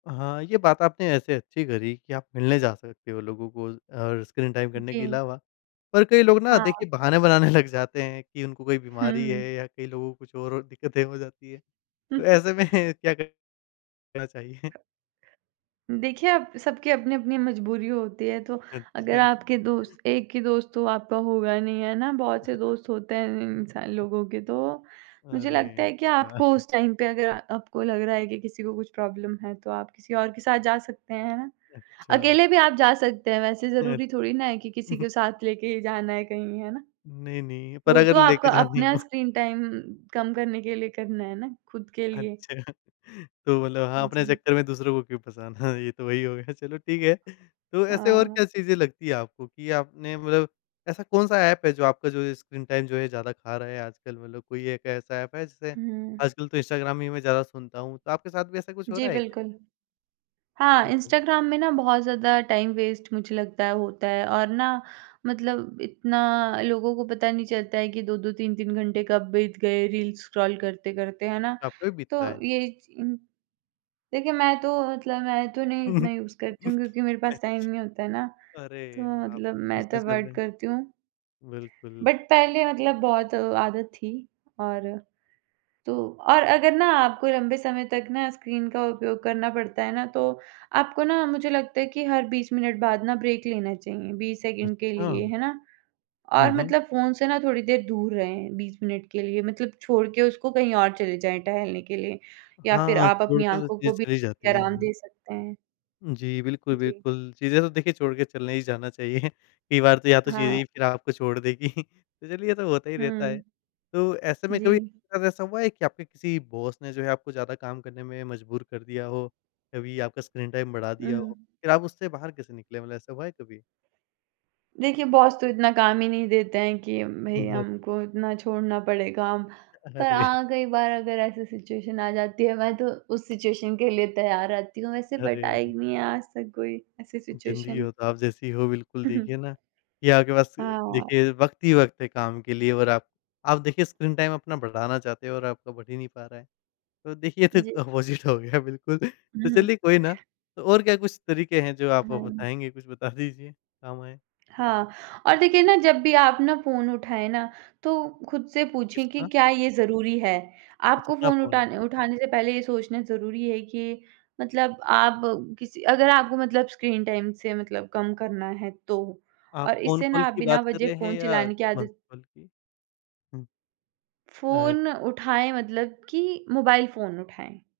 हाँ, ये बात आपने ऐसे अच्छी करी कि आप मिलने जा सकते हो लोगों को और स्क्रीन टाइम करने के जी। अलावा, पर कई लोग ना हाँ। देखिए बहाने बनाने लग जाते हैं कि उनको कोई बीमारी है हुँ। या कई लोगों को कुछ और दिक्कतें हो जाती है, तो ऐसे में क्या क चाहिए? देखिए अब, सबकी अपनी-अपनी मजबूरी होती है, तो अगर अच्छा। आपके दोस्त एक ही दोस्त तो आपका होगा नहीं, है ना? बहुत से ह दोस्त होते हैं इं इंसान लोगों के तो। मुझे अरे लगता है कि आपको या उस टाइम पे अगर आपको लग रहा है कि किसी को कुछ प्रॉब्लम है तो आप किसी और के साथ जा सकते हैं, है ना? अच्छा। अकेले भी आप जा सकते हैं वैसे अ, ज़रूरी थोड़ी ना है कि किसी को साथ लेके ही जाना है कहीं, है ना? नहीं, नहीं पर वो अगर तो आपका लेके जानी अपना हो। स्क्रीन टाइम कम करने के लिए करना है ना, खुद के लिए। अच्छा तो मतलब हाँ, अपने जी। चक्कर में दूसरों को क्यों फँसाना, ये तो वही हो गया चलो ठीक है, तो ऐसे और हाँ। क्या चीज़ें लगती है आपको कि आपने मतलब ऐसा कौन-सा ऐप है जो आपका जो ये स्क्रीन टाइम जो है ज़्यादा खा रहा है आजकल मतलब कोई एक ऐसा ऐप है जिसे हुँ। आजकल तो इंस्टाग्राम ही मैं ज़्यादा सुनता हूँ, तो आपके साथ भी ऐसा कुछ हो जी, रहा है? बिल्कुल, उ, हाँ, हुँ। इंस्टाग्राम में ना बहुत ज़्यादा टाइम वेस्ट मुझे लगता है होता है और ना, मतलब इतना लोगों को पता नहीं चलता है कि 2-2 3-3 घंटे कब बीत गए रील्स स्क्रॉल करते-करते, है ना? आपका भी तो बीतता है? ये उ देखिए, मैं तो मतलब, मैं तो नहीं इतना यूज़ करती हूँ क्योंकि मेरे पास टाइम अच्छा। नहीं होता है ना, तो अरे हाँ, मतलब आपके तो मैं तो बिजनेस चल अवॉइड रहे हैं। करती हूँ। बिल्कुल। बट पहले मतलब बहुत आदत थी और तो और अगर ना आपको लंबे समय तक ना स्क्रीन का उपयोग करना पड़ता है ना तो, आपको ना मुझे लगता है कि हर 20 मिनट बाद ना ब्रेक लेना चाहिए 20 सेकंड के लिए, अच्छा। है ना? हुँ, और हुँ। मतलब फ़ोन से ना थोड़ी देर दूर रहें 20 मिनट के लिए मतलब छोड़ के उसको कहीं और चले जाएँ टहलने के लिए या फिर हाँ, आप छोड़ अपनी के तो आँखों चीज़ें को भी चली जाती है, आराम हाँ। दे सकते हैं। जी, बिल्कुल, जी। बिल्कुल, चीज़ें तो देखिए छोड़ के चलने ही जाना चाहिए। कई बार तो या तो चीज़ें हाँ। ही फिर आपको छोड़ देगी, तो चलिए ये तो होता ही रहता है, हुँ। तो ऐसे में कभी जी। आपके साथ ऐसा हुआ है कि आपके किसी बॉस ने जो है आपको ज़्यादा काम करने में मजबूर कर दिया हो, कभी आपका स्क्रीन टाइम बढ़ा हुँ, दिया हो, हुँ। फिर आप उससे बाहर कैसे निकले मतलब ऐसा हुआ है कभी? देखिए, बॉस तो इतना काम ही नहीं देते हैं कि भई हुँ, हाँ। हमको इतना छोड़ना पड़े काम, पर अरे! हाँ, कई बार अगर ऐसी सिचुएशन आ जाती है, मैं तो उस सिचुएशन के लिए तैयार रहती हूँ वैसे बट अरे। आई नहीं है आज तक कोई ऐसी जिंदगी सिचुएशन। हो तो आप जैसी हो बिल्कुल देखिए ना, कि आपके पास हाँ। देखिए वक़्त ही वक़्त है काम के लिए और आप आप देखिए स्क्रीन टाइम अपना बढ़ाना चाहते हो और आपका बढ़ ही नहीं पा रहा है। तो देखिए ये तो एक जी। अपोजिट हो गया बिल्कुल। तो हुँ, हुँ। चलिए कोई ना, तो और क्या कुछ तरीके हैं जो आप हाँ। बताएँगे कुछ बता दीजिए काम आएँ। हाँ, और देखिए ना जब भी आप ना फ़ोन उठाएँ ना, तो खुद से पूछें कि किसका? क्या ये ज़रूरी है? आपको अच्छा [unintelligible] फ़ोन फ़ोन। उठाने उठाने से पहले ये सोचना ज़रूरी है कि मतलब आप किसी अगर आपको मतलब स्क्रीन टाइम से मतलब कम करना है तो, आप और फ़ोन इससे कॉल ना आप की बिना बात कर वज़ह रहे फ़ोन हैं या चलाने की [unintelligible] आदत कॉल की? हुँ। अ फ़ोन उठाएँ मतलब कि मोबाइल फ़ोन उठाएँ।